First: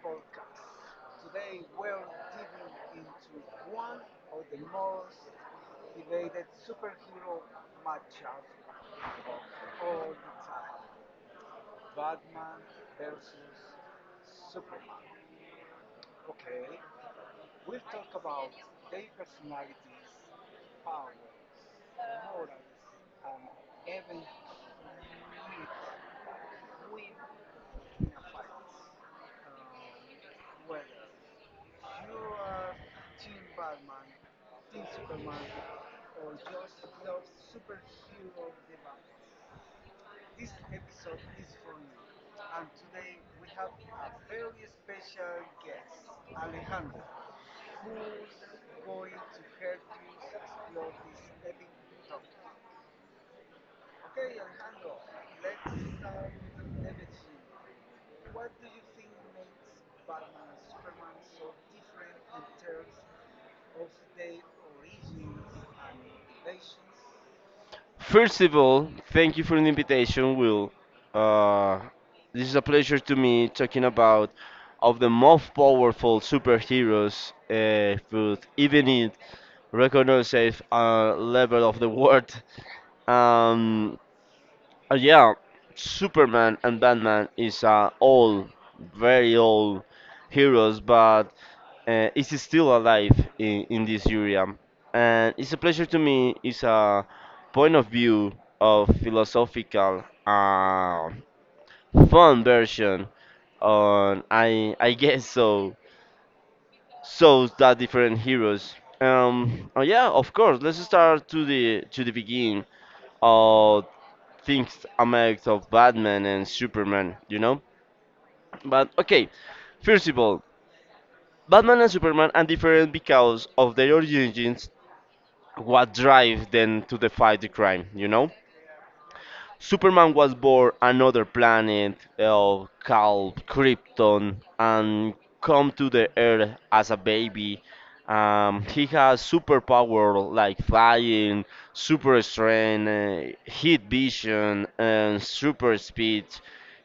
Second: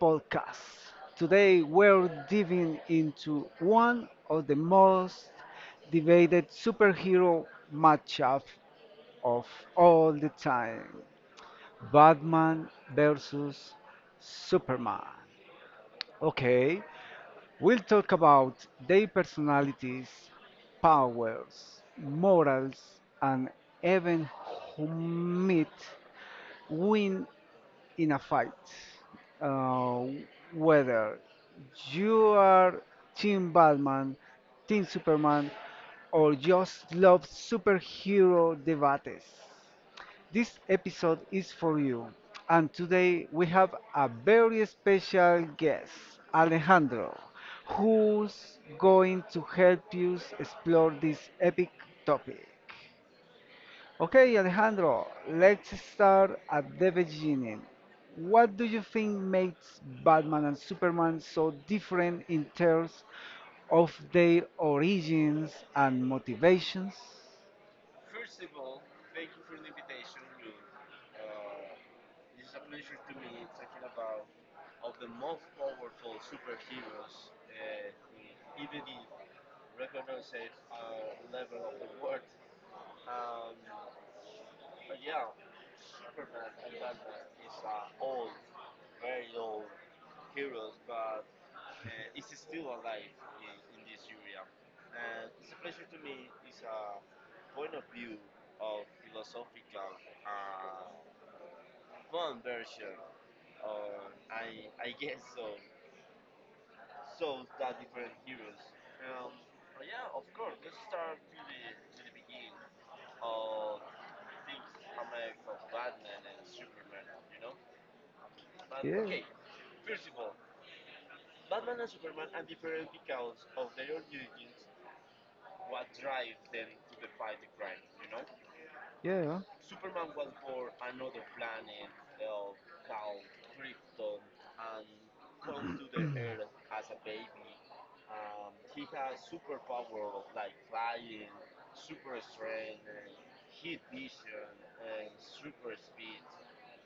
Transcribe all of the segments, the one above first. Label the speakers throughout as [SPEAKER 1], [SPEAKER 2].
[SPEAKER 1] podcast. Today, we're diving into one of the most debated superhero matchup of all the time Batman versus Superman. Okay, we'll talk about their personalities, powers, morals, and even who might win in a fight, uh, whether you are Team Batman, Team Superman, or just love superhero debates. This episode is for you, and today we have a very special guest, Alejandro, who's going to help you explore this epic topic. Okay, Alejandro, let's start at the beginning. What do you think makes Batman and Superman so different in terms of their origins and motivations?
[SPEAKER 2] First of all, thank you for the invitation, Will. Uh, this is a pleasure to me talking about of the most powerful superheroes would even it recognizes a level of the world. Um, yeah, Superman and Batman is all very old heroes, but is still alive in this area. And it's a pleasure to me, it's a point of view of philosophical, fun version on, I guess so, so that different heroes. Oh yeah, of course, let's start to to the beginning of things amount of Batman and Superman, you know? But
[SPEAKER 1] Yeah,
[SPEAKER 2] okay, first of all, Batman and Superman are different because of their origins what drives them to defy the crime, you know?
[SPEAKER 1] yeah.
[SPEAKER 2] Superman was born another planet called Krypton and come to the Earth as a baby. He has superpower like flying, super strength, heat vision, and super speed.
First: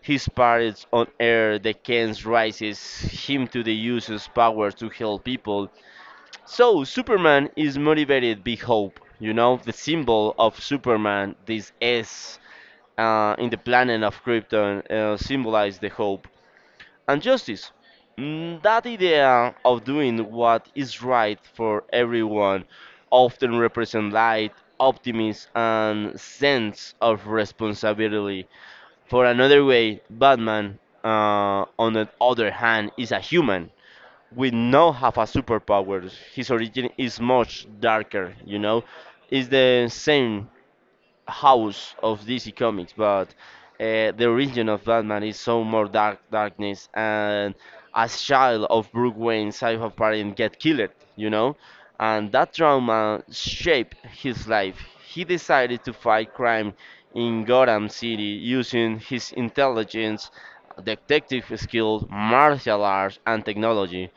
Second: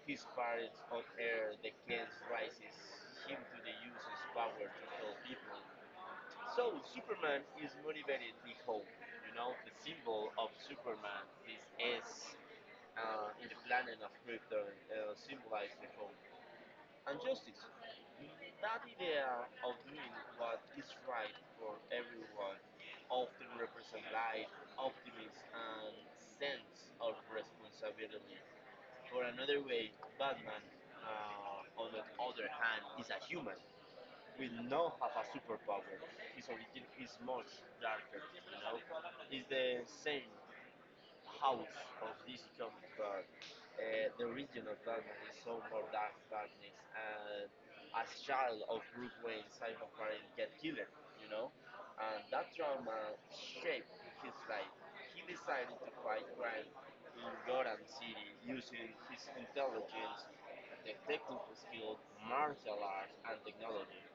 [SPEAKER 2] His parents on Earth, the Kens, raises him to the use his power to help people, so Superman is motivated by hope. You know, the symbol of Superman, this S, in the planet of Krypton, symbolize the hope and justice. That idea of doing what is right for everyone often represents light, optimism, and sense of responsibility. For another way, Batman, on the other hand, is a human we now have a superpower. His origin is much darker, you know. It's the same house of DC Comics, but the origin of Batman is so more darkness. And as child of Bruce Wayne, Cypher parent get killed, you know, and that trauma shaped his life. He decided to fight crime in Gotham City using his intelligence, detective skills, martial arts, and technology.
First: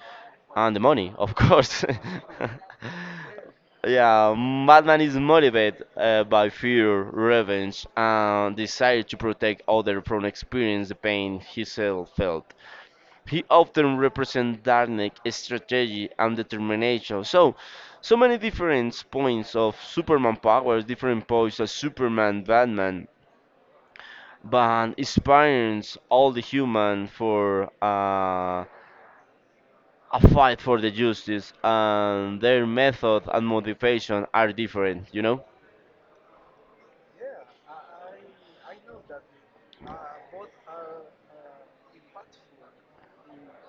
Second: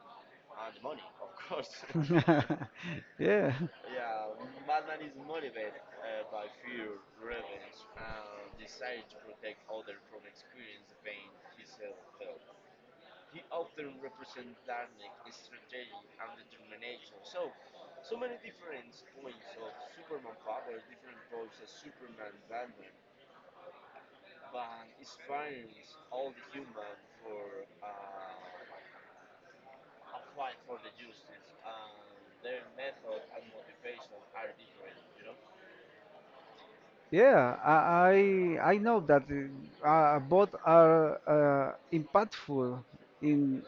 [SPEAKER 2] And the money, of course.
[SPEAKER 1] Yeah,
[SPEAKER 2] Yeah, Batman is motivated by fear, revenge, and desire to protect others from experiencing the pain himself felt. He often represents darkness, strategy, and determination. So, many different points of Superman powers, different points of Superman, Batman, but inspires all the human for. A fight for the justice and their method and motivation are different, you know.
[SPEAKER 1] yeah. I know that both are impactful in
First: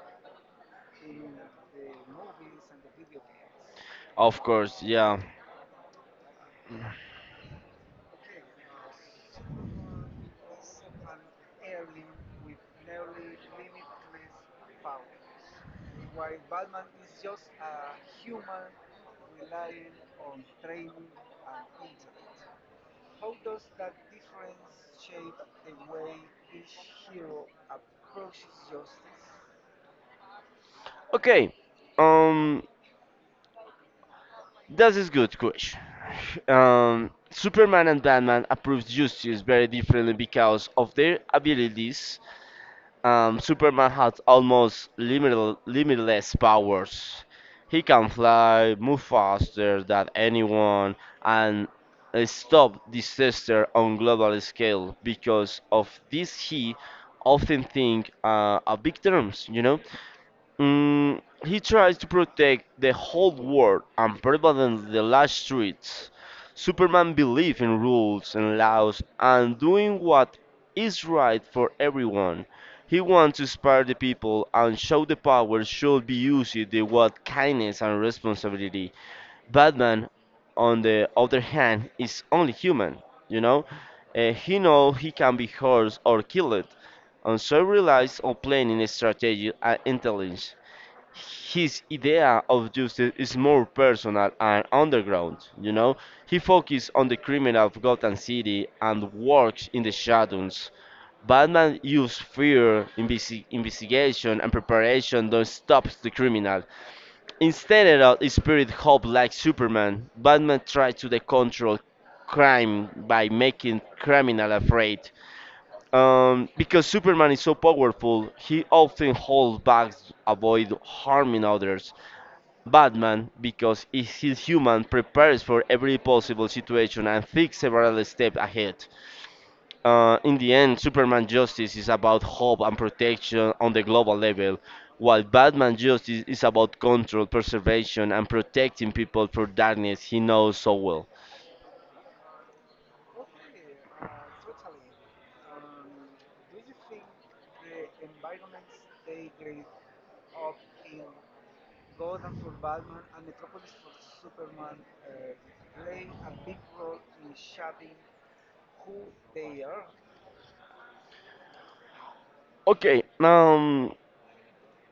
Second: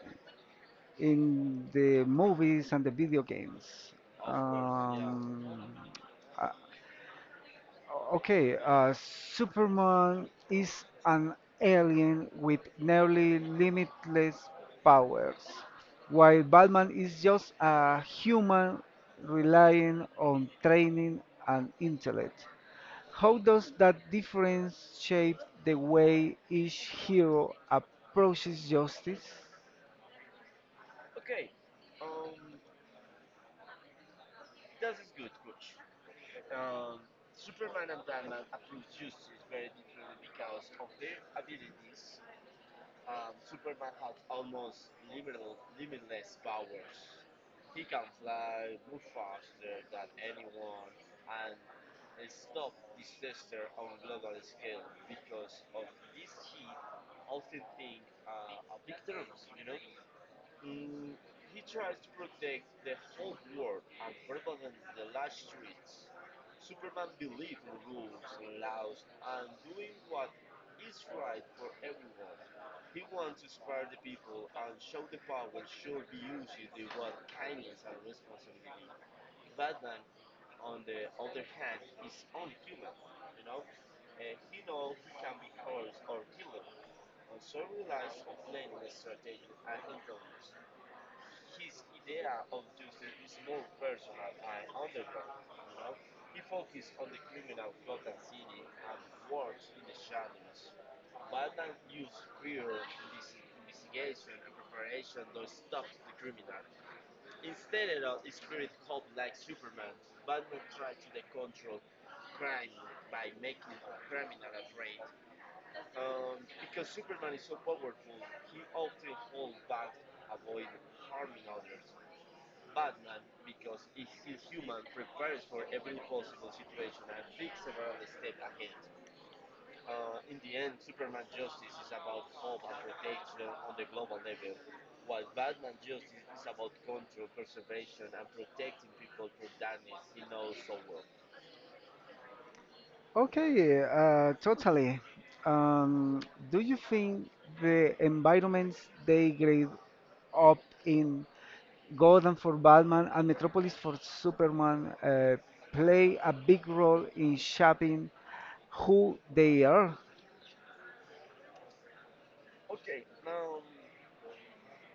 [SPEAKER 1] in the movies and the video games.
[SPEAKER 2] Of course, yeah.
[SPEAKER 1] Um, okay, Superman is an alien with nearly limitless powers, while Batman is just a human relying on training and intellect. How does that difference shape the way each hero approaches justice?
[SPEAKER 2] Okay, um this is good question. Superman and Batman approves justice very differently because of their abilities. Superman has almost limitless powers. He can fly, move faster than anyone, and stop disaster on global scale. Because of this, he often think of big terms, you know. He tries to protect the whole world and pervades the last streets. Superman believes in rules and laws and doing what is right for everyone. He wants to inspire the people and show the power should be used with kindness and responsibility. Batman, on the other hand, is only human, you know? He knows he can be hurt or killed, and so relies on planning, strategy, and intelligence. His idea of justice is more personal and underground, you know? He focuses on the criminal of Gotham City and works in the shadows. Batman uses fear, investigation, and preparation that stops the criminal. Instead of his spirit hope like Superman, Batman tries to control crime by making criminal afraid. Because Superman is so powerful, he often holds back, avoid harming others. Batman, because is his human, prepares for every possible situation and thinks several steps ahead. In the end, Superman justice is about hope and protection on the global level, while Batman justice is about control, preservation, and protecting people from darkness he knows so well.
[SPEAKER 1] Okay, totally. Um, do you think the environments they grade up in Gotham for Batman and Metropolis for Superman play a big role in shaping who they are?
[SPEAKER 2] Okay,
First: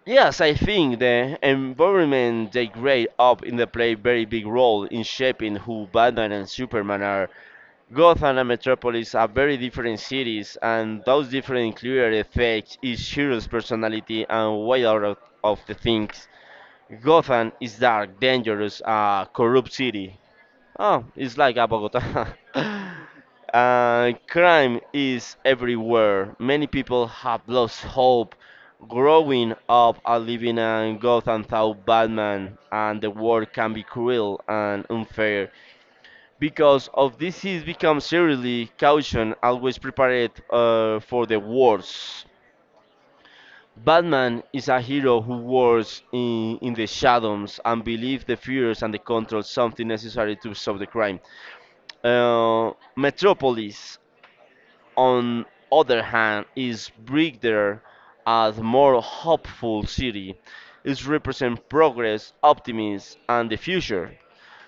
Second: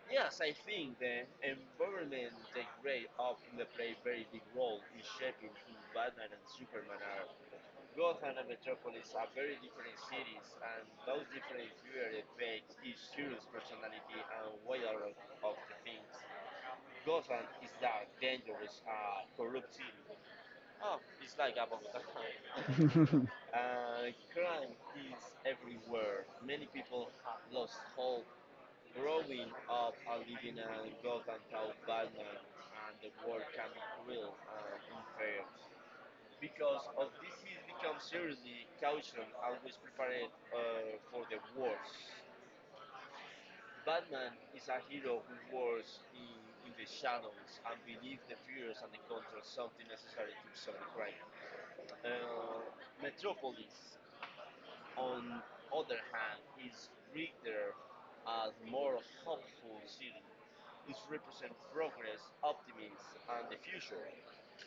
[SPEAKER 2] yes, I think the environment they grade up in the play very big role in shaping who Batman and Superman are. Gotham and Metropolis are very different cities, and those different clear effects is Shiro's personality and way out of the things. Gotham is dark, dangerous, corrupt city. Oh, it's like a Bogota. Crime is everywhere. Many people have lost hope. Growing up and living in Gotham without Batman, and the world can be cruel and unfair, because of this he's become seriously cautious, always prepared for the worst. Batman is a hero who works in the shadows and believes the fears and the control something necessary to solve the crime. Metropolis, on other hand, is bigger as more hopeful city. It represents progress, optimism, and the future.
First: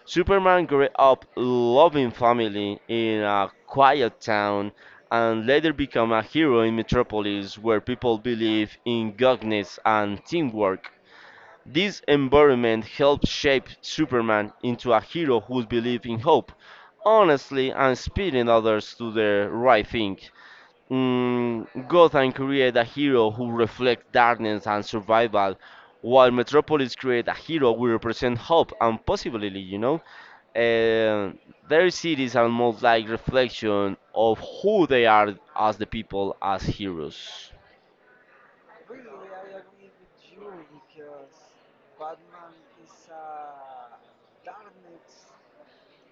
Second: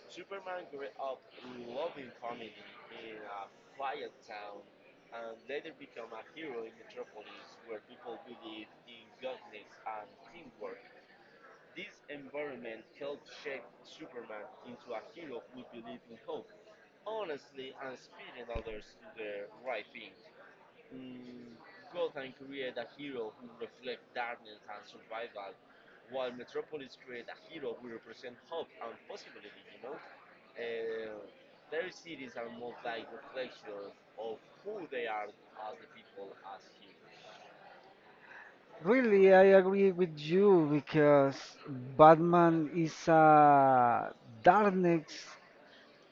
[SPEAKER 2] Superman grew up loving family in a quiet town and later became a hero in Metropolis where people believe in goodness and teamwork. This environment helped shape Superman into a hero who believes in hope, honestly, and inspiring others to the right thing. Gotham created a hero who reflects darkness and survival, while Metropolis created a hero who represents hope and possibility, you know? Uh, their cities are more like reflection of who they are as the people, as heroes.
[SPEAKER 1] Really, I agree with you because Batman is a darkness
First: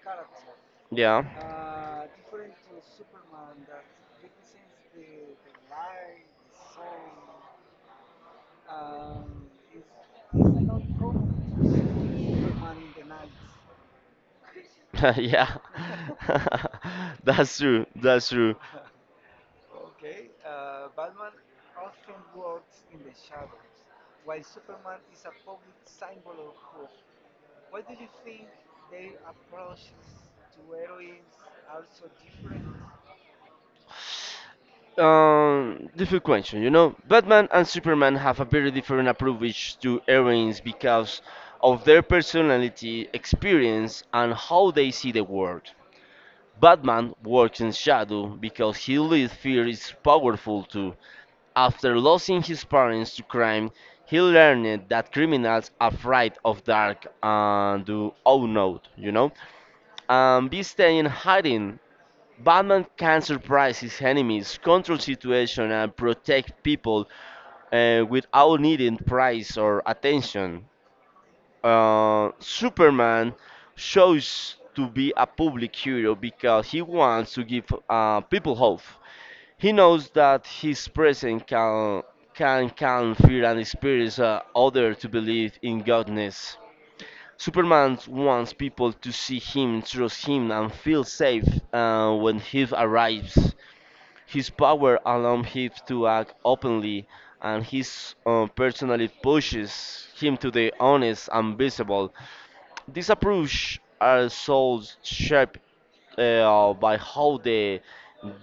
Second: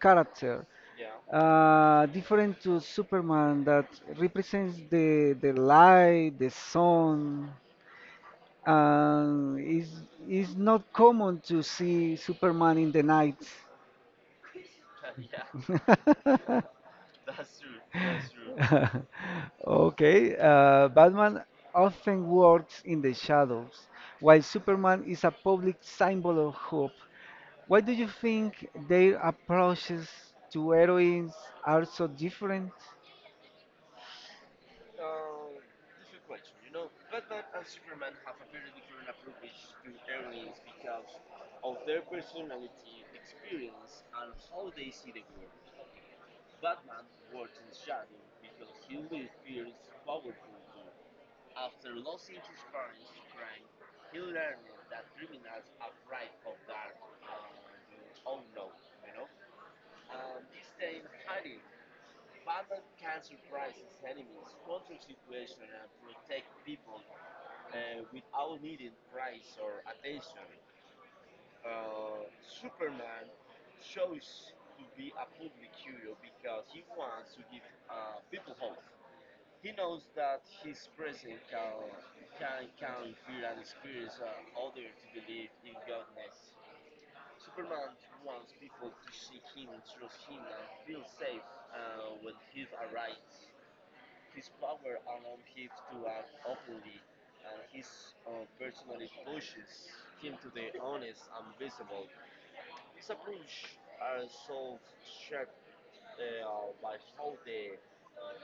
[SPEAKER 1] character
[SPEAKER 2] Yeah.
[SPEAKER 1] different to Superman that represents the light, the sun, and is not common to see Superman in the night.
[SPEAKER 2] Yeah. That's true, that's true.
[SPEAKER 1] Okay, Batman often works in the shadows, while Superman is a public symbol of hope. Why do you think their approaches to heroines are so different?
[SPEAKER 2] Difficult question, you know. Batman and Superman have a very different approach to heroines because of their personality, experience, and how they see the world. Batman works in shadow because he leads fear is powerful too. After losing his parents to crime, he learned that criminals are afraid of dark and do unknown, you know. And be staying hiding, Batman can surprise his enemies, control situation, and protect people without needing praise or attention. Superman shows to be a public hero because he wants to give people hope. He knows that his presence can calm fear and inspires others to believe in goodness. Superman wants people to see him, trust him, and feel safe when he arrives. His power allowed him to act openly, and his personality pushes him to the honest and visible. This approach are so shaped by how they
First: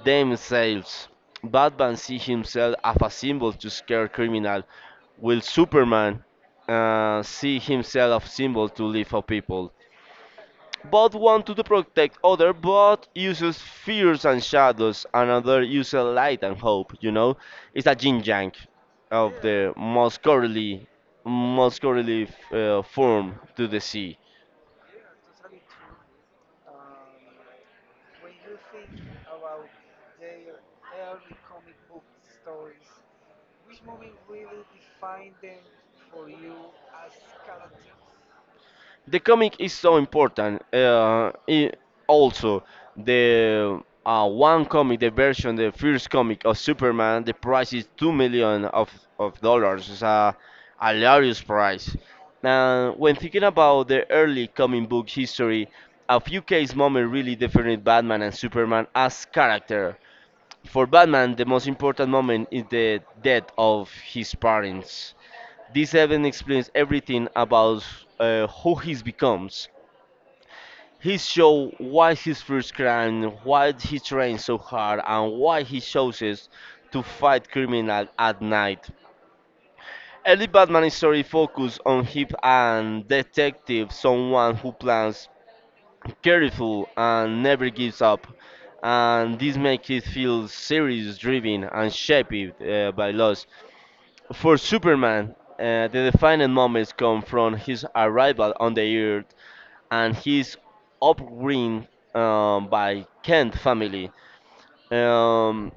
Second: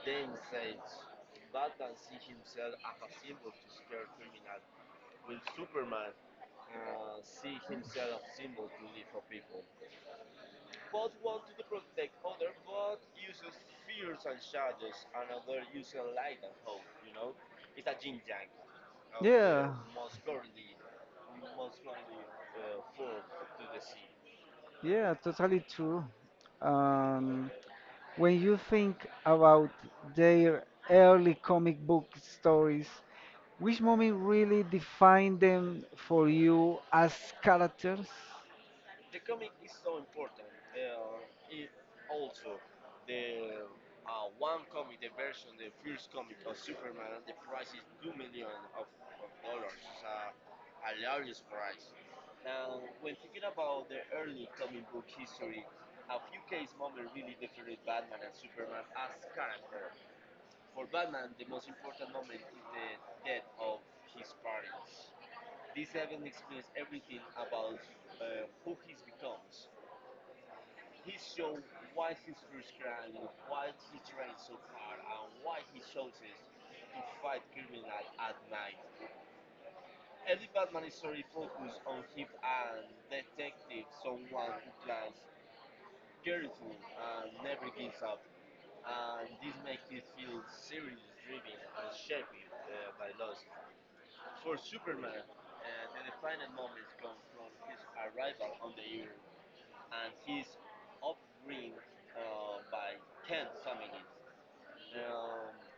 [SPEAKER 2] themselves. Batman sees himself as a symbol to scare criminal, while Superman sees himself as a symbol to live for people. Both want to protect other, but uses fears and shadows, another uses light and hope, you know? It's a yin yang of
[SPEAKER 1] Yeah.
[SPEAKER 2] the most curly form to the sea.
[SPEAKER 1] Yeah, totally true. Um, when you think about their early comic book stories, which moment really defined them for you as characters?
[SPEAKER 2] The comic is so important. Also, the one comic, the version, the first comic of Superman, the price is 2 million of dollars. It's a hilarious price. Now, when thinking about the early comic book history, a few case moments really defined Batman and Superman as character. For Batman, the most important moment is the death of his parents. This event explains everything about who he becomes. He show why his first crime, why he trains so hard, and why he chooses to fight criminal at night. Early Batman story focuses on him and detective, someone who plans careful and never gives up, and this makes it feel serious, driven, and shaped by loss. For Superman, the defining moments come from his arrival on the Earth and his upbringing by Kent family. Um,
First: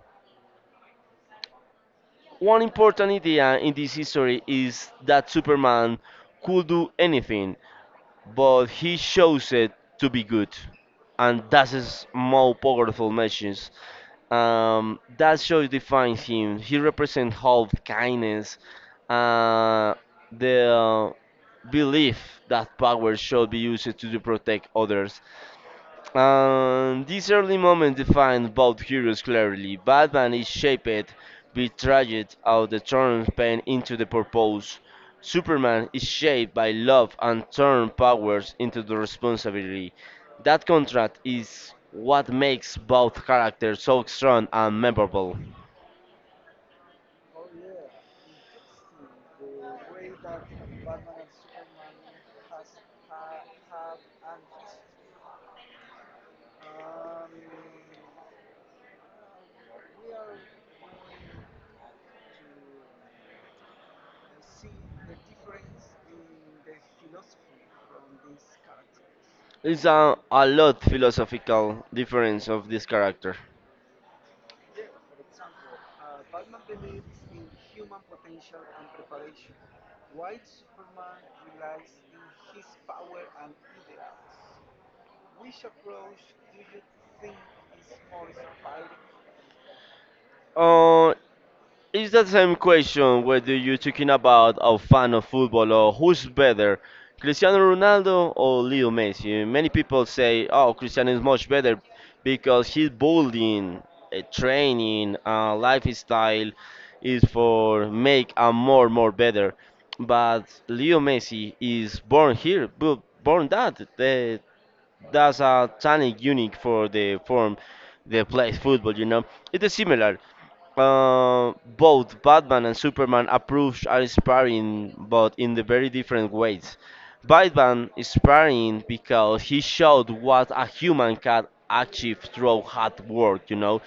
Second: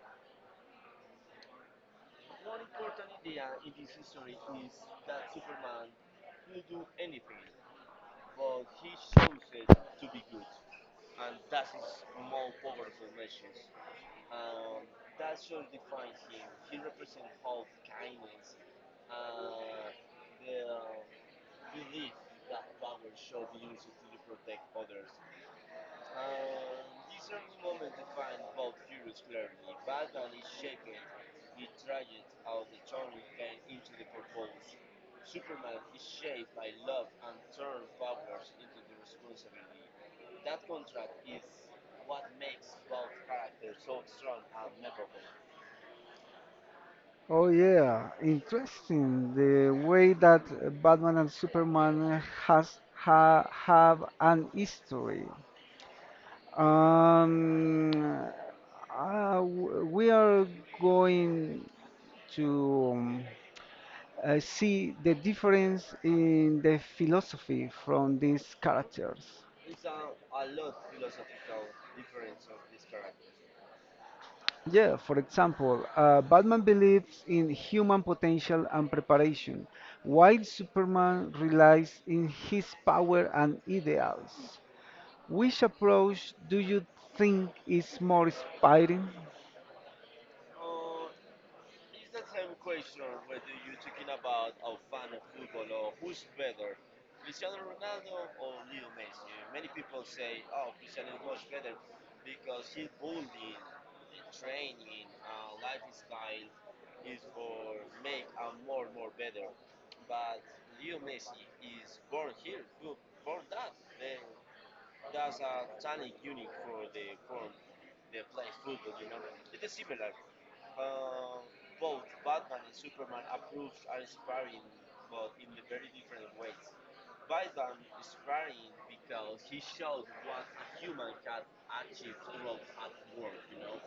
[SPEAKER 2] one important idea in this history is that Superman could do anything, but he chose it to be good, and that is more powerful message. That show defines him. He represents hope, kindness, uh, the belief that power should be used to protect others. This early moment defined both heroes clearly. Batman is shaped, betrayed out the turned pain into the purpose. Superman is shaped by love and turned powers into the responsibility. That contrast is what makes both characters so strong and memorable.
[SPEAKER 1] Oh yeah, interesting. The way that Batman and Superman have an history. Um, we are going. To see the difference in the philosophy from these characters.
[SPEAKER 2] It's a lot philosophical difference of this character.
[SPEAKER 1] Yeah, for example, Batman believes in human potential and preparation, while Superman relies in his power and ideals. Which approach do you think is more inspiring?
[SPEAKER 2] Uh, It's the same question whether you're talking about a fan of football or who's better, Cristiano Ronaldo or Leo Messi. Many people say, "Oh, Cristiano is much better because his bowling, training, lifestyle is for make a more better." But Leo Messi is born here, born that. The That's a talent unique for the form that plays football, you know. It is similar. Both Batman and Superman approach are inspiring, but in the very different ways. Batman is inspiring because he showed what a human can achieve through hard work, you know,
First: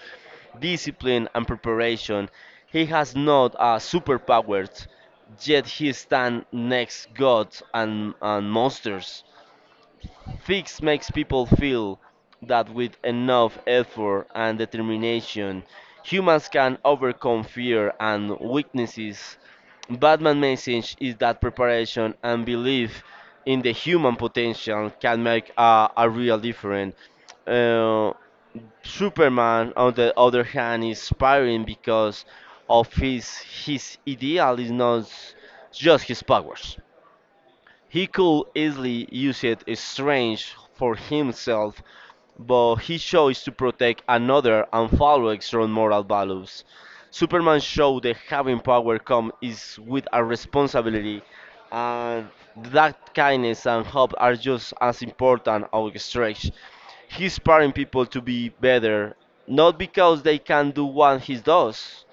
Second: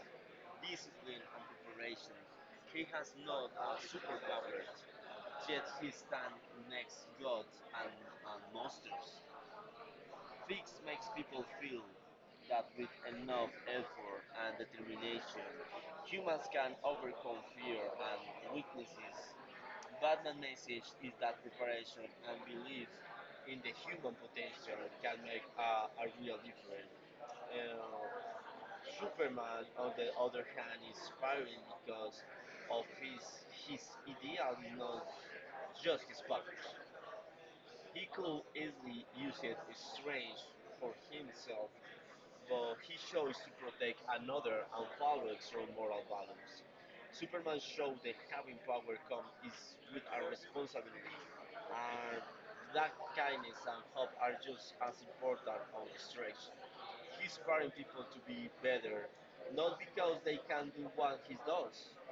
[SPEAKER 2] discipline and preparation. He has not a superpowers, yet he stands next gods and monsters. Fix makes people feel that with enough effort and determination, humans can overcome fear and weaknesses. Batman's message is that preparation and belief in the human potential can make a real difference. Uh, Superman, on the other hand, is inspiring because of his ideal is not just his powers. He could easily use it strange for himself, but he chose to protect another and follow extreme moral values. Superman showed that having power comes is with a responsibility, and that kindness and hope are just as important or stretch. He's inspiring people to be better, not because they can do what he does,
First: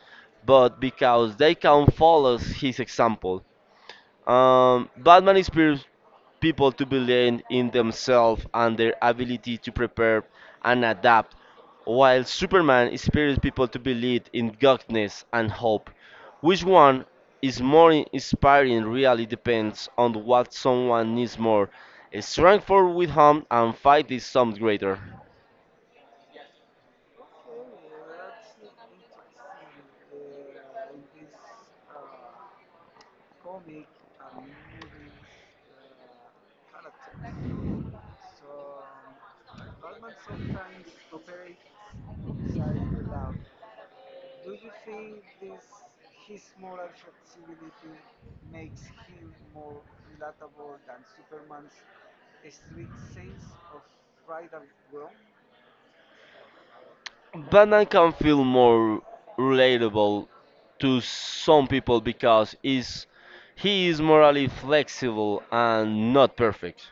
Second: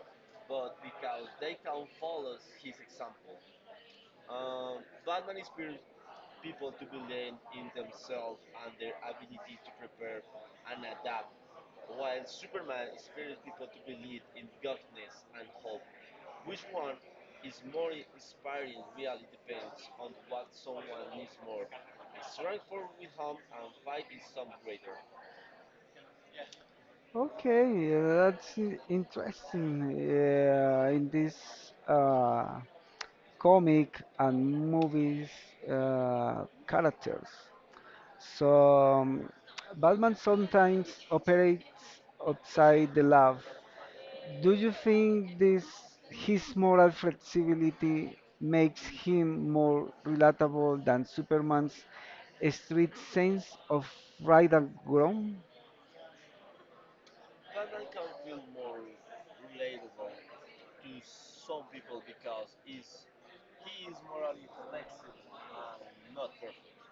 [SPEAKER 2] but because they can follow his example. Batman inspires people to believe in themselves and their ability to prepare and adapt, while Superman inspires people to believe in goodness and hope. Which one is more inspiring really depends on what someone needs more. A strength for with home and fight is some greater.
[SPEAKER 1] Okay, that's interesting. Yeah, in this uh, comic and movies characters. So Batman sometimes operates outside the lab. Do you think this his moral flexibility makes him more relatable than Superman's strict sense of right and wrong?
[SPEAKER 2] Batman can feel more relatable to some people because is he is morally flexible and not perfect.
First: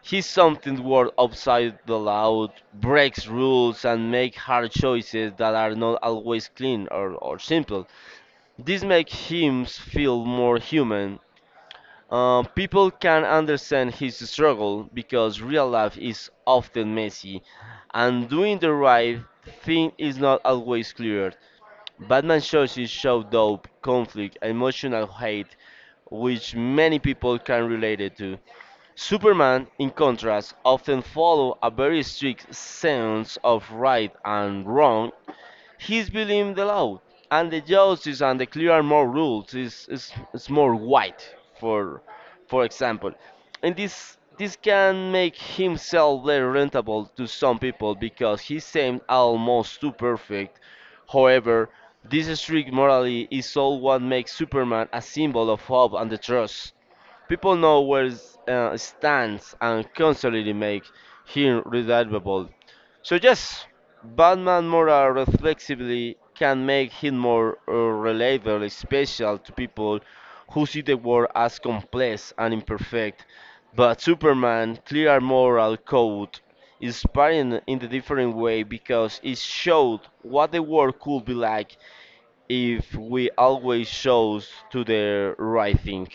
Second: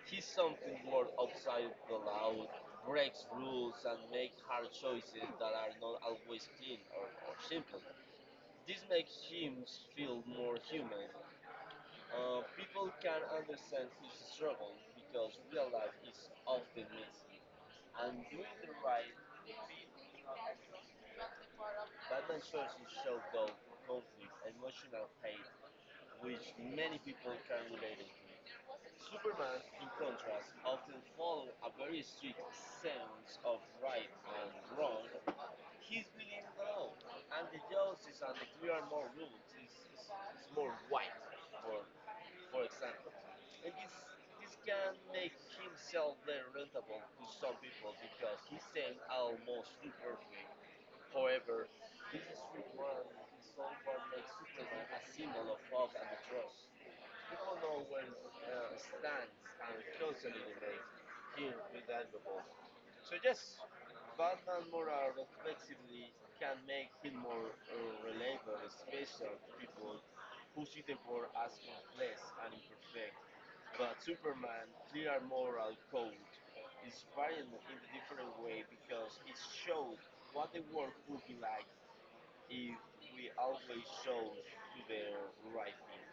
[SPEAKER 2] He's something worth outside the loud, breaks rules and makes hard choices that are not always clean or simple. This makes him feel more human. People can understand his struggle because real life is often messy, and doing the right thing is not always clear. Batman shows his show dope, conflict, emotional hate, which many people can relate it to. Superman, in contrast, often follow a very strict sense of right and wrong. He's believing the law and the justice and the clear and more rules is more white for for example, and this can make himself very rentable to some people because he seemed almost too perfect. However, this strict morality is all what makes Superman a symbol of hope and the trust. People know where stands and constantly make him reliable. So yes, Batman more reflexively can make him more relatable, special to people who see the world as complex and imperfect. But Superman clear moral code, inspiring in the different way because it showed what the world could be like if we always chose to the right thing.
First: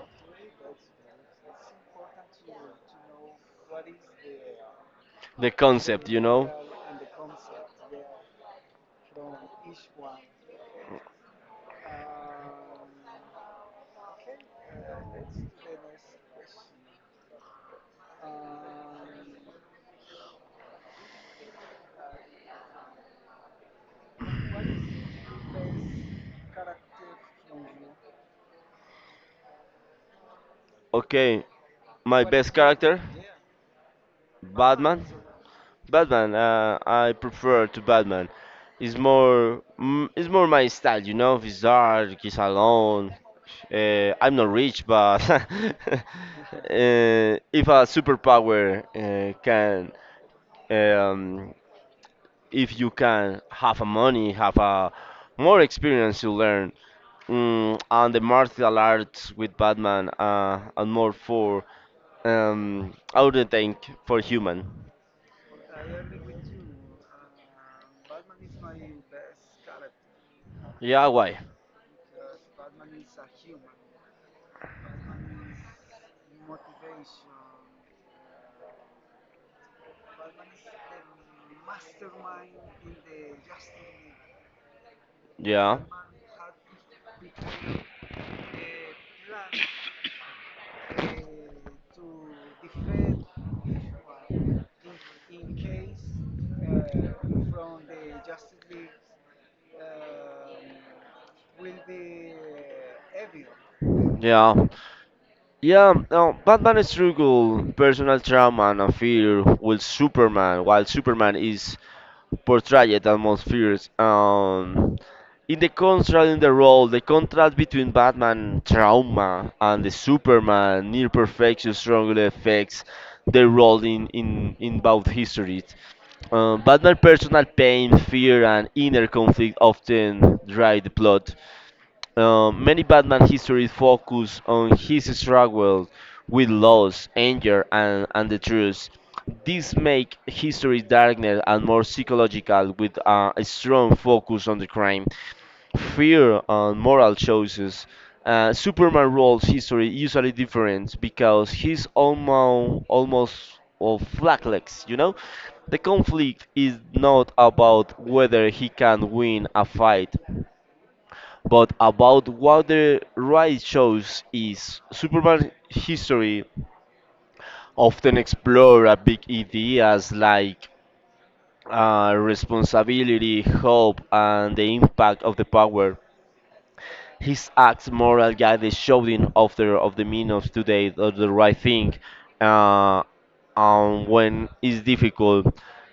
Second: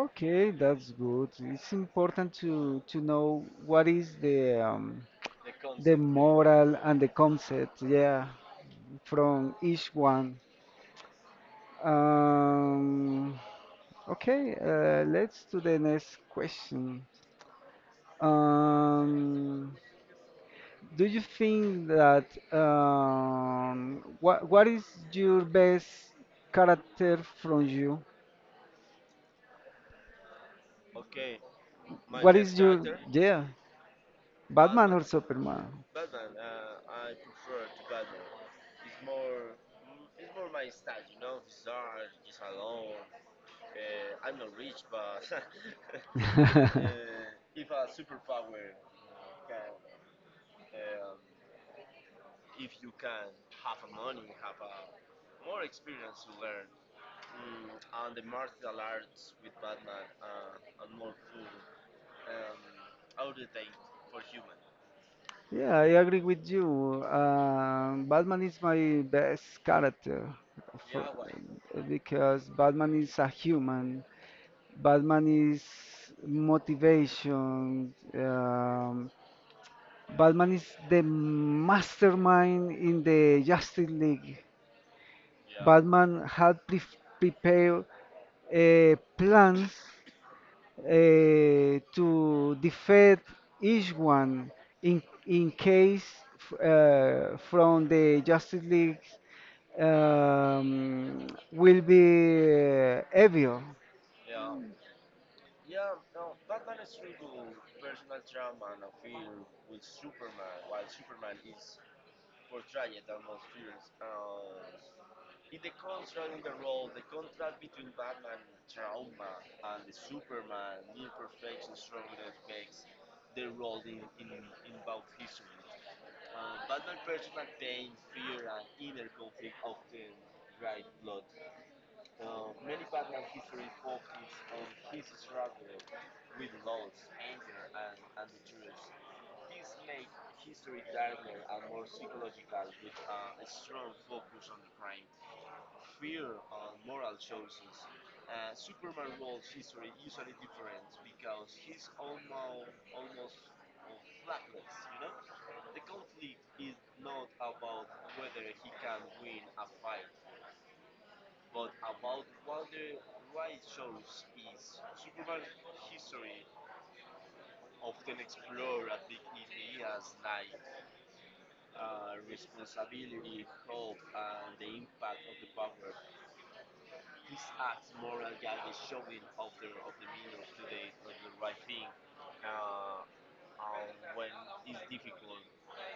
[SPEAKER 1] Okay, that's good. It's important to know what is the
[SPEAKER 2] The concept, you know?
[SPEAKER 1] moral and the concept, yeah, from each one. Um, okay, let's do the next question. Um, do you think that what is your best character from you?
[SPEAKER 2] Okay, my
[SPEAKER 1] What
[SPEAKER 2] best
[SPEAKER 1] is your
[SPEAKER 2] character,
[SPEAKER 1] yeah, or
[SPEAKER 2] Batman.
[SPEAKER 1] Superman?
[SPEAKER 2] Batman. I prefer to Batman. It's more, mm, it's more my style, you know. He's dark, he's alone. I'm not rich, but if a superpower can, um, if you can have a money, have a more experience, you learn mm, on the martial arts with Batman and more for I wouldn't think for human.
[SPEAKER 1] Yeah, I agree with you. Batman is my best character for,
[SPEAKER 2] Yeah, why?
[SPEAKER 1] because Batman is a human. Batman is motivation. Batman is the mastermind in the Justice League. Yeah.
[SPEAKER 2] Yeah,
[SPEAKER 1] Batman had prepared plans to defend each one in case from the Justice League um, will be evil.
[SPEAKER 2] yeah, yeah. No, Batman struggle personal trauma and a fear with Superman, while Superman is portrayed atmospheres. In the contrast in the role, the contrast between Batman trauma and the Superman near perfection strongly affects their role in both histories. Batman's personal pain, fear, and inner conflict often drive the plot. Many Batman histories focus on his struggle with loss, anger, and the truth. This makes history darker and more psychological, with a strong focus on the crime, fear, and moral choices. Superman roles history usually different because he's almost or flakless, you know? The conflict is not about whether he can win a fight, but about what the ride shows is Superman history often explore a big ideas like responsibility, hope, and the impact of the power his acts, moral guidance, showing of the meaning of today, of the right thing, uh, when it's difficult.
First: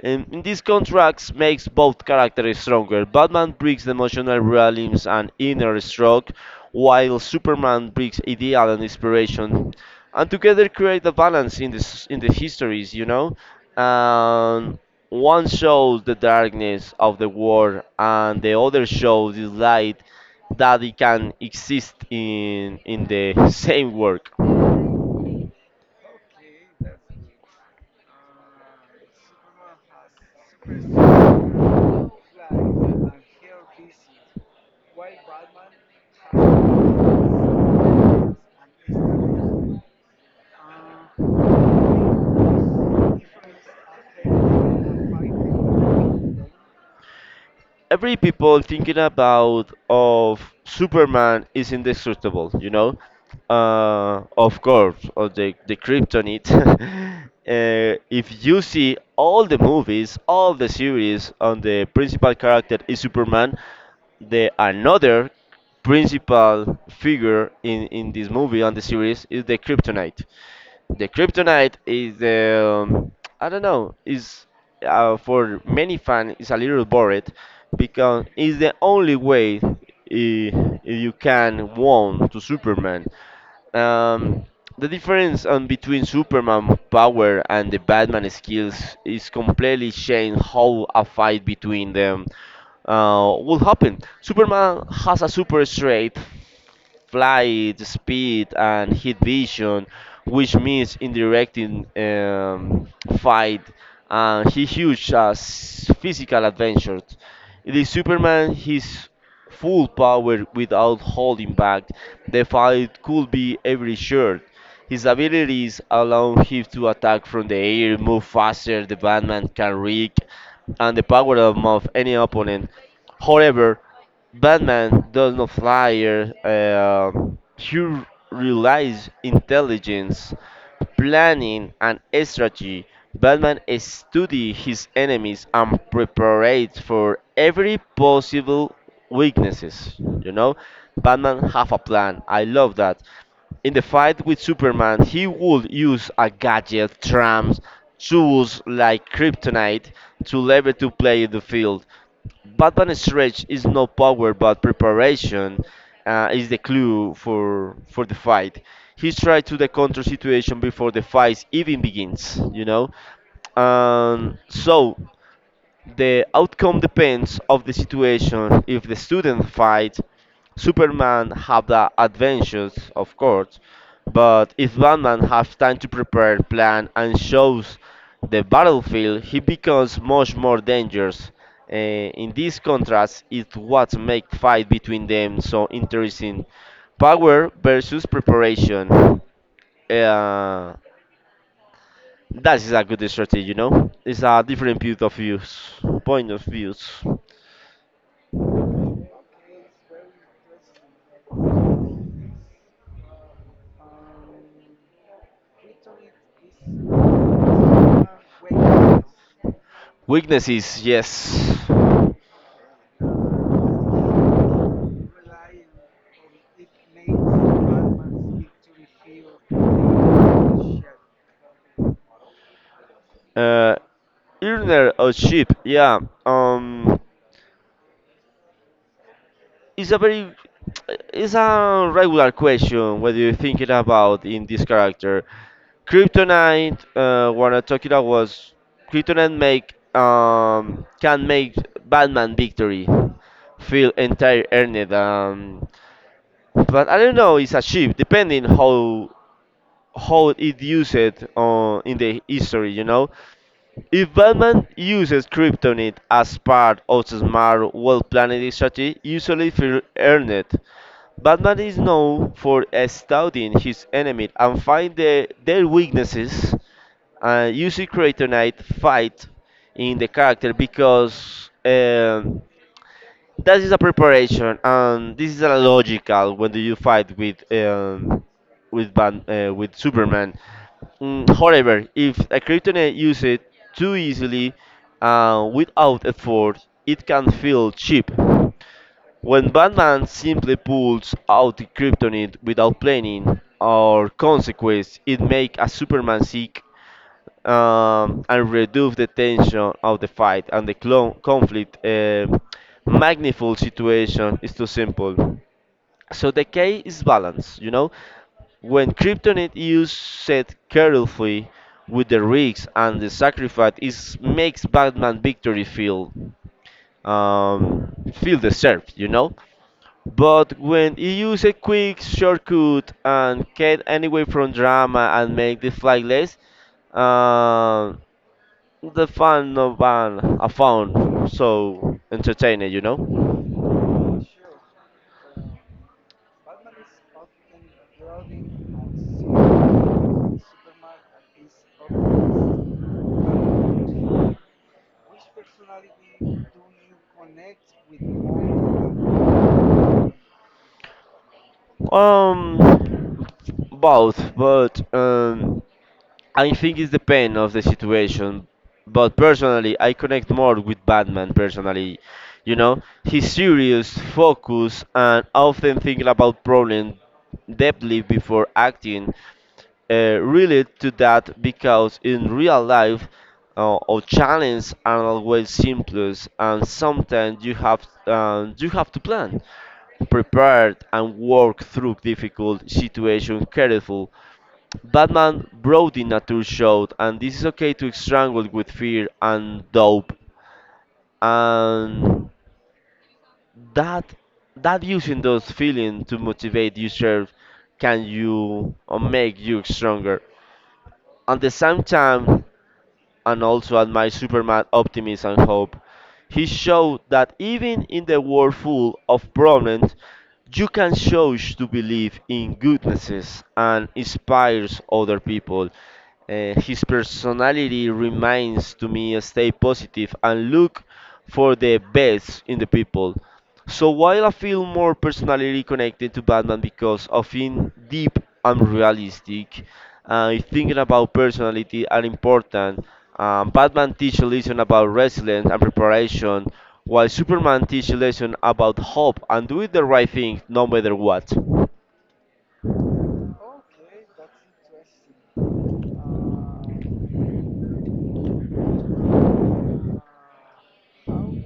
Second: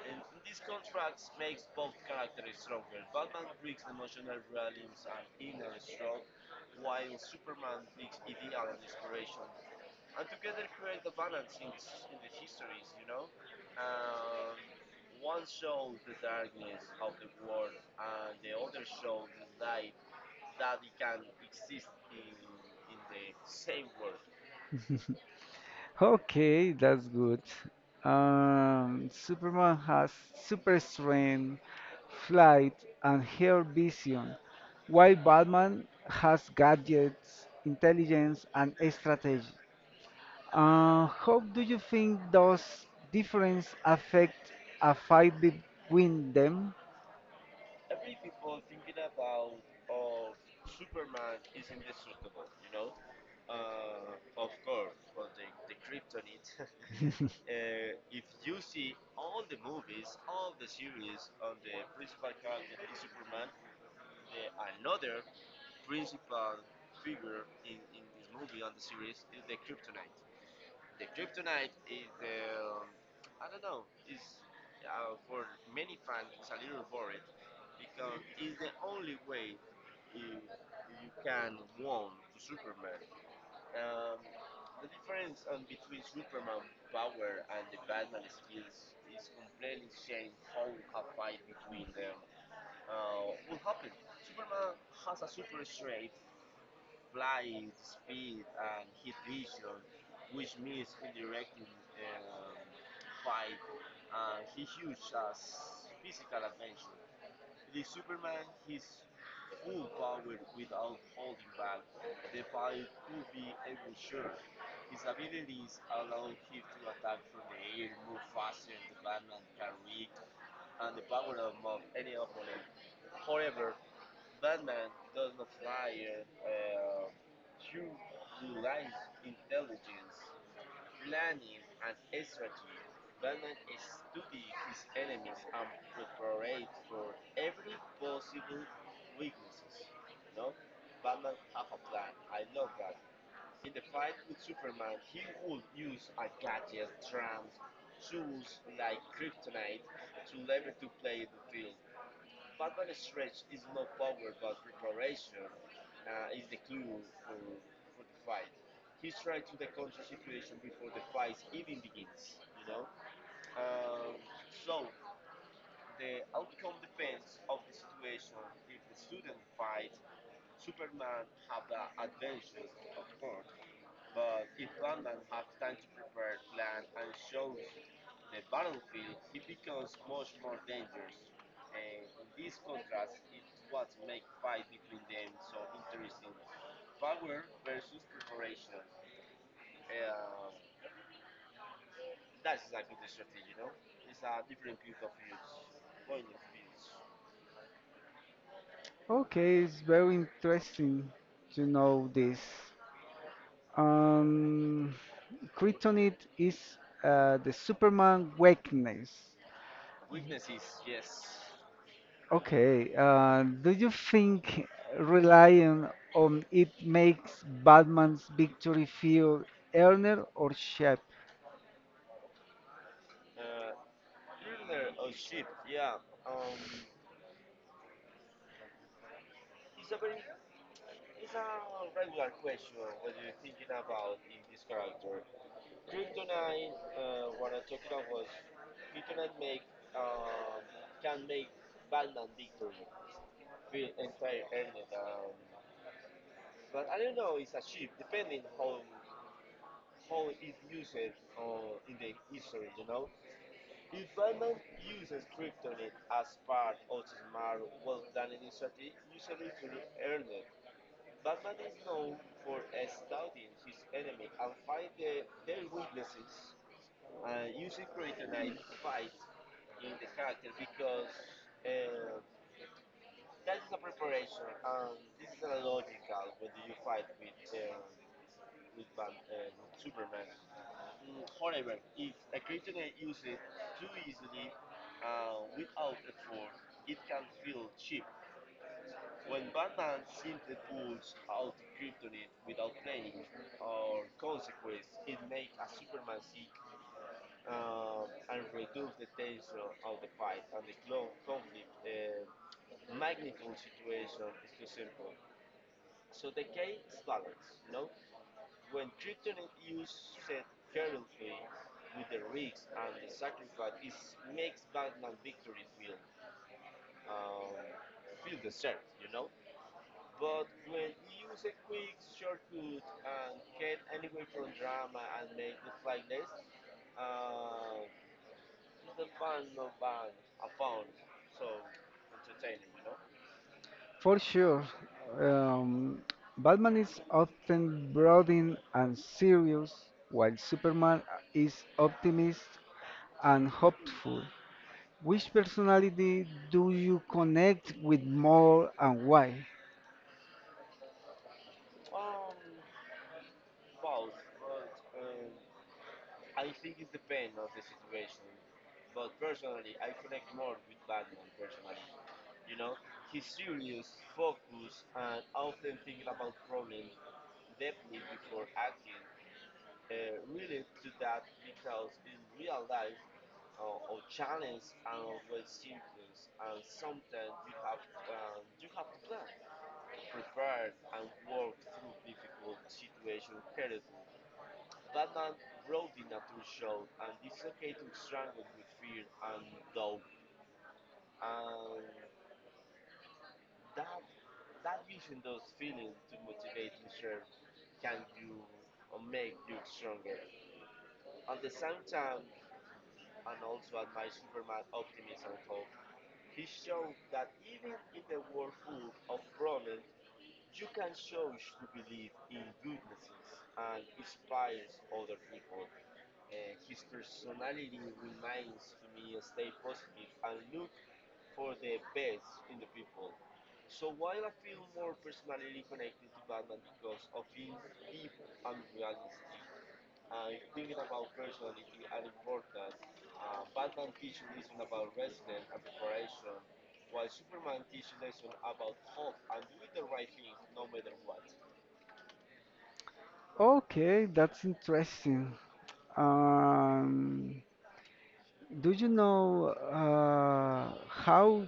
[SPEAKER 2] And in these contracts makes both characters stronger. Batman brings the emotional realism and inner stroke, while Superman brings ideal and inspiration, and together create a balance in this in the histories, you know. And one shows the darkness of the world, and the other shows the light that it can exist in the same work.
[SPEAKER 1] Okay, that's good. Superman has super strength, flight, and hair vision, while Batman has gadget, intelligence, and strategy. How do you think those difference affect a fight between them?
[SPEAKER 2] Every people thinking about of Superman is indestructible, you know. Of course, or the kryptonite. If you see all the movies, all the series on the principal character is Superman, the another principal figure in this movie on the series is the kryptonite. The kryptonite is. I don't know is for many fans is a little boring because it's the only way you can won to Superman. Um, the difference on between Superman power and the Batman skills is completely changed how a fight between them will happen. Superman has a super strength flight speed and heat vision, which means indirecting fight and he huge physical adventures. It is Superman his full power without holding back. The fight could be every shirt. His abilities allow him to attack from the air, move faster, the Batman can reek, and the power of move any opponent. However, Batman does not fly. Uh, he relies intelligence, planning, and strategy. Batman studies his enemies and prepares for every possible weaknesses. You know, Batman have a plan. I love that. In the fight with Superman, he would use a gadget, trams, tools like kryptonite to lever to play the field. But Batman stretch is no power, but preparation is the clue for the fight. He's tried to the counter situation before the fight even begins. You know, so the outcome depends of the situation. If the student fight, Superman have the adventures, of course, but if Batman has time to prepare, plan, and shows the battlefield, he becomes much more dangerous. In this contrast, is what make fight between them so interesting: power versus preparation. Uh, that is a good strategy, you know. It's a different point of views, point of views.
[SPEAKER 1] Okay, it's very interesting to know this. Um, Kryptonite is the Superman weakness.
[SPEAKER 2] Weaknesses, yes.
[SPEAKER 1] Okay, do you think relying on it makes Batman's victory feel earned or shallow?
[SPEAKER 2] Uh, earner or cheap? Yeah. Um, it's a it's a regular question. Whether you are thinking about in this character? Kryptonite. What I talking about was kryptonite make can make Batman victory feel entire earned. But I don't know. It's a cheap depending how it used in the history. You know, if Batman uses kryptonite as part of a smart, well-planned strategy, usually feel earned, Batman is known for studying his enemy and find their weaknesses. Using kryptonite fight in the character because that is a preparation, and this is a logical when you fight with Ban with Superman. Mm, however, if a kryptonite use it too easily without effort, it can feel cheap. When Batman simply pulls out the kryptonite without planning or consequence, it makes a Superman sick and reduce the tension of the fight and the clon conflict. Magnified situation is too simple. So the key is balance. You know, when kryptonite used set carefully with the risks and the sacrifice, is makes Batman victory feel um, feel deserved. You know. But when he use a quick shortcut and get anyway from drama and make the flight less, uh, the fan of an a phone so entertaining, you know?
[SPEAKER 1] For sure, um, Batman is often brooding and serious, while Superman is optimist and hopeful. Which personality do you connect with more and why?
[SPEAKER 2] Um, Both, but I think it's the pain of the situation. But personally, I connect more with Batman. Personally, you know, he's serious, focused, and often thinking about problems deeply before acting. Relate to that because in real life, our challenges are always simplest, and sometimes you have to plan, prepare, and work through difficult situation careful. Batman brought in a true and this is okay to strangle with fear and dope, and that that using those feelings to motivate yourself can you or make you stronger. At the same time, and also admire Superman's optimism and hope. He showed that even in the world full of problems, you can choose to believe in goodnesses and inspires other people. His personality reminds to me stay positive and look for the best in the people. So while I feel more personally connected to Batman because of in deep and realistic, thinking about personality are important. Batman teaches lesson about resilience and preparation, while Superman teaches lesson about hope and doing the right thing no matter what.
[SPEAKER 1] Okay, that's interesting. Um, do you know how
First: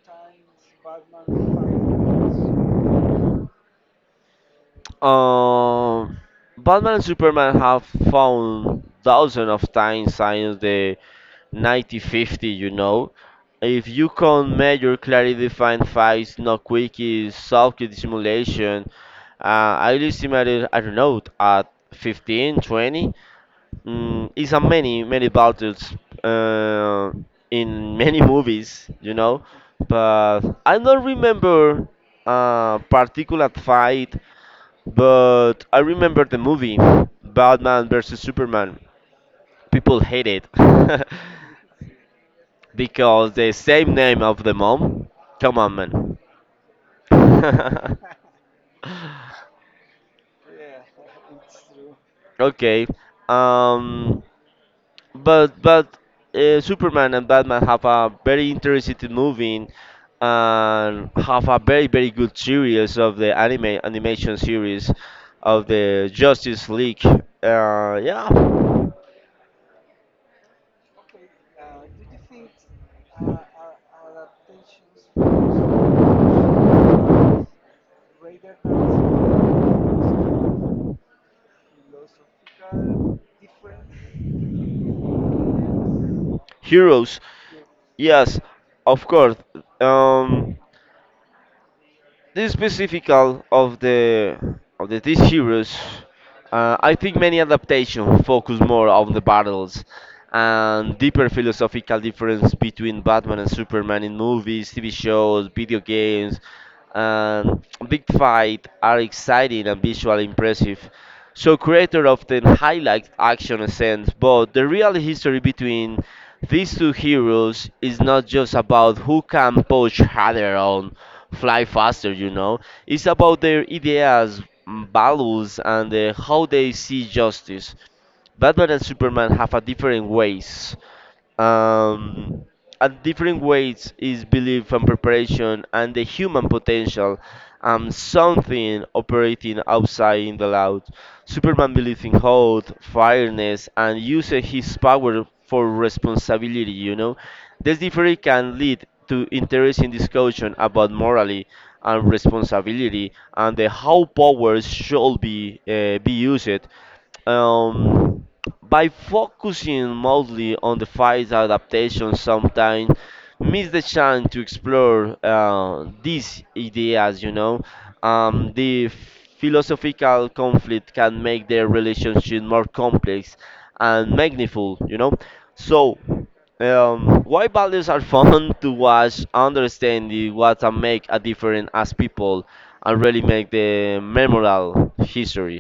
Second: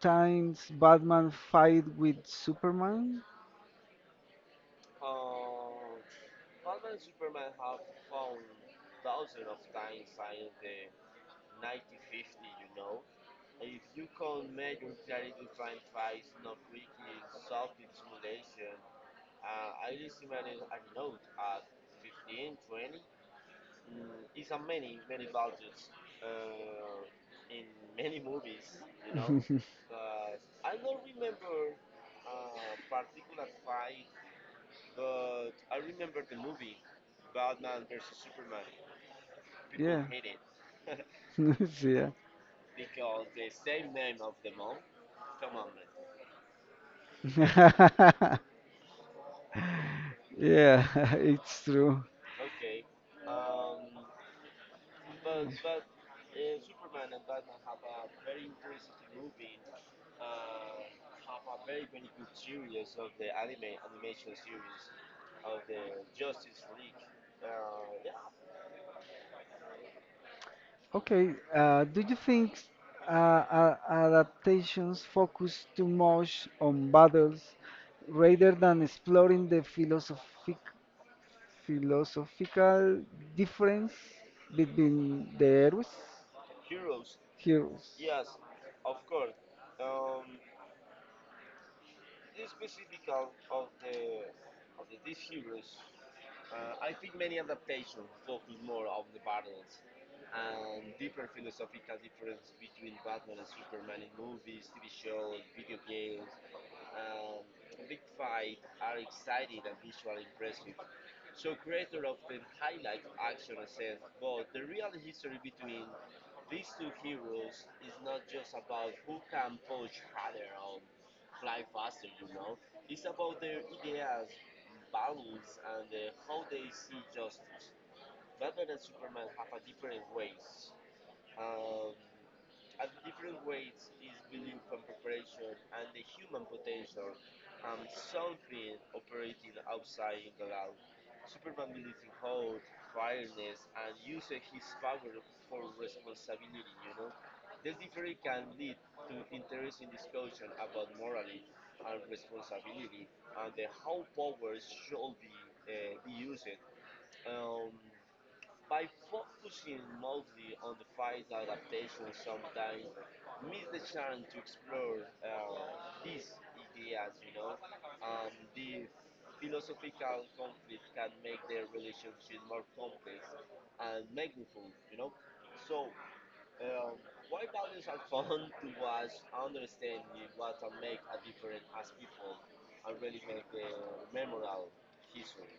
[SPEAKER 1] times Batman fight with Superman?
[SPEAKER 2] Um, Batman and Superman have found thousands of times since the 1950, you know. If you can measure clearly defined fights, no quickies, soft simulation, I estimated, I don't know, at 15, 20. Mm, it's a many, many battles uh, in many movies, you know. But I don't remember a particular fight but I remember the movie Batman versus Superman. People
[SPEAKER 1] Yeah,
[SPEAKER 2] hate it
[SPEAKER 1] yeah.
[SPEAKER 2] because the same name of the mom. Come on, man.
[SPEAKER 1] Yeah, it's true.
[SPEAKER 2] okay. Um. But Superman and Batman have a very interesting movie and have a very very good series of the anime animation series of the Justice League. Yeah.
[SPEAKER 1] Okay, do you think adaptations focus too much on battles rather than exploring the philosophical difference between the heroes?
[SPEAKER 2] Heroes.
[SPEAKER 1] Heroes.
[SPEAKER 2] Yes, of course. Um, this specifical of the this series, I think many adaptations focus more on the battles and deeper philosophical difference between Batman and Superman in movies, TV shows, video games, and big fight are exciting and visually impressive. So creators often highlight action scenes, but the real history between these two heroes is not just about who can punch harder on fly faster, you know. It's about their ideas, mm, values, and how they see justice. Batman and Superman have a different ways um, at different ways is belief and preparation and the human potential and something operating outside in the loud. Superman believes in hope, fairness, and uses his power for responsibility, you know. This difference can lead to interesting discussion about morality and responsibility and the how powers should be used um, by focusing mostly on the fights adaptation, sometimes miss the chance to explore these ideas. You know, the philosophical conflict can make their relationship more complex and meaningful. You know, so why ballads are fun to watch, understanding what and make a difference as people, and really make the memorable history.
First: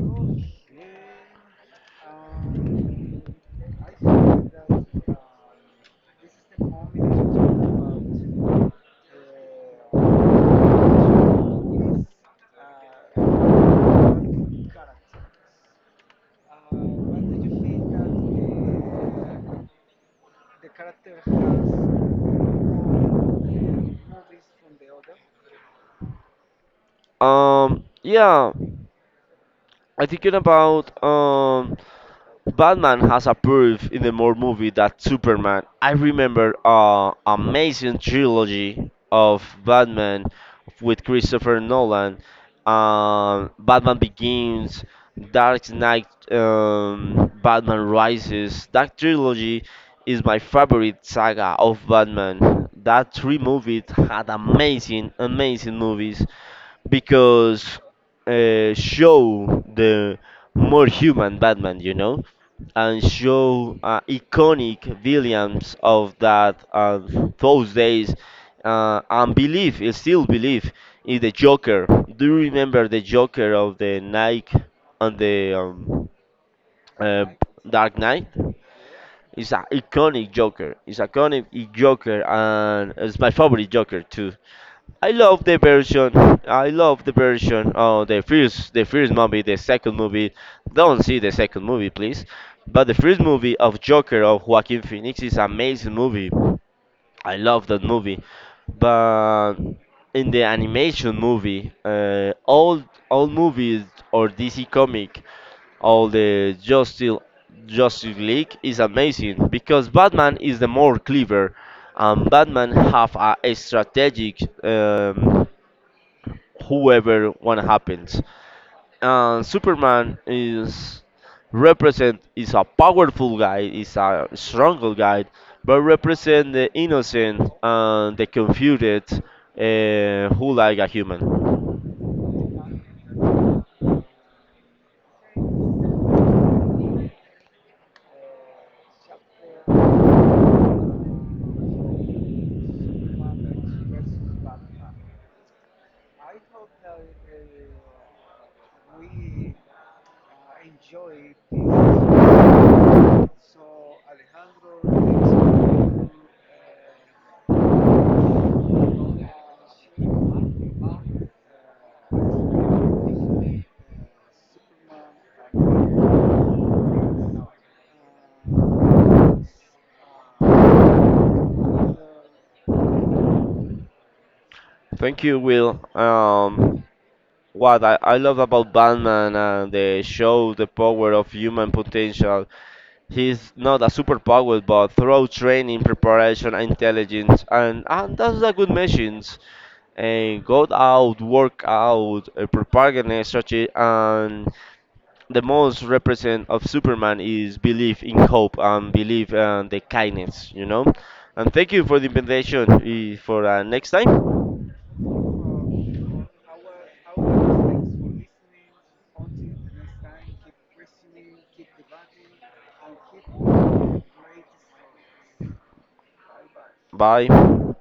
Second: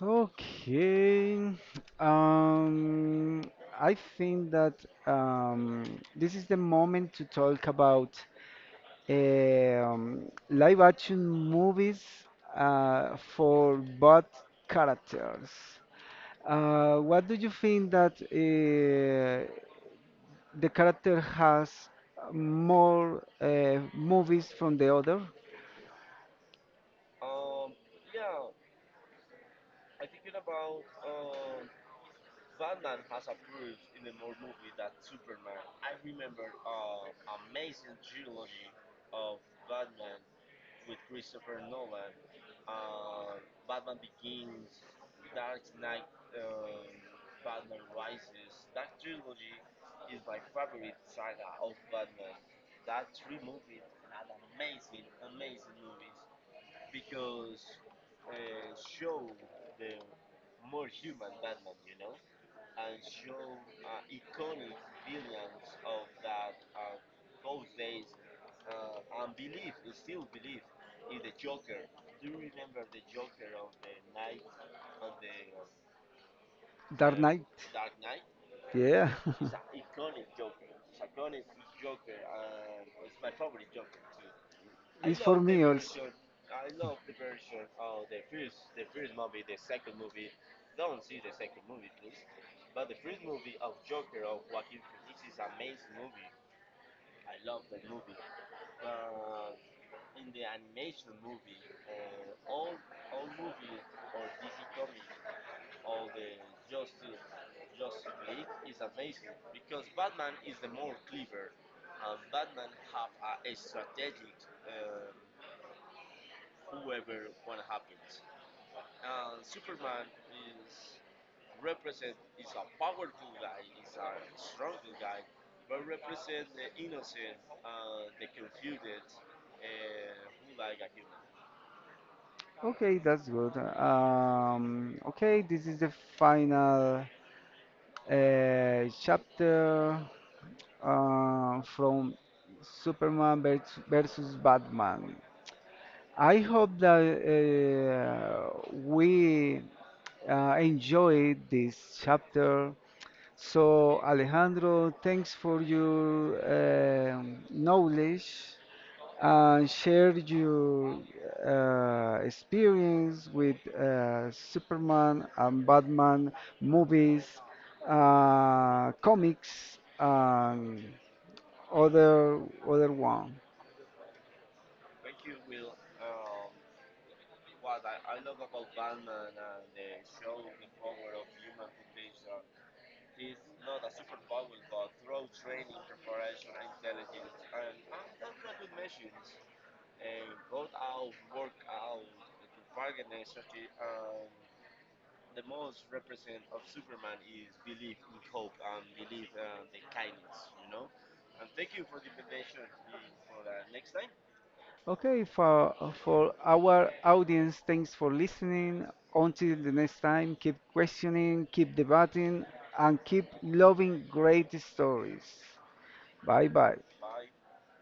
[SPEAKER 1] Okay. Um, I think that um, this is the moment to talk about. um, Live action movies for both characters. What do you think that the character has more movies from the other?
[SPEAKER 2] Yeah, I thinking about Batman has approved in the more movie that Superman. I remember amazing trilogy of Batman with Christopher Nolan. Batman Begins, Dark Knight, Batman Rises. That trilogy is my favorite saga of Batman. That three movies had amazing, amazing movies because show the more human Batman, you know, and show iconic villains of that, those days, and believe, I still believe in the Joker. Do you remember the Joker of the Nike and the
[SPEAKER 1] Dark
[SPEAKER 2] uh,
[SPEAKER 1] Knight?
[SPEAKER 2] Dark Knight?
[SPEAKER 1] Yeah.
[SPEAKER 2] It's an iconic Joker. It's iconic Joker, and it's my favorite Joker too. I
[SPEAKER 1] It's for
[SPEAKER 2] love the
[SPEAKER 1] me also.
[SPEAKER 2] version. I love the version. Oh, the first movie, the second movie. Don't see the second movie, please. But the first movie of Joker of Joaquin Phoenix is amazing movie. I love that movie. But in the animation movie, all movies or DC comic, all the Justice League is amazing because Batman is the more clever, and Batman have a strategic. Whoever one happens. And Superman is represent is a powerful guy, is a strong guy, but represent the innocent and the confused who like a human.
[SPEAKER 1] Okay, that's good. Okay, This is the final chapter from Superman versus Batman. I hope that we enjoyed this chapter. So, Alejandro, thanks for your knowledge and share your experience with Superman and Batman movies, comics, and other other one.
[SPEAKER 2] Thank you, Will. What I love about Batman and the show, the power of human potential. He's not a superpower, but through training, preparation, and intelligence, and that's a good machine. And go out, work out, propaganda strategy, and the most represent of Superman is belief in hope and belief and the kindness, you know. And thank you for the invitation. For next time,
[SPEAKER 1] Okay, for our audience, thanks for listening. Until the next time, keep questioning, keep debating, and keep loving great stories. Bye bye.
[SPEAKER 2] bye.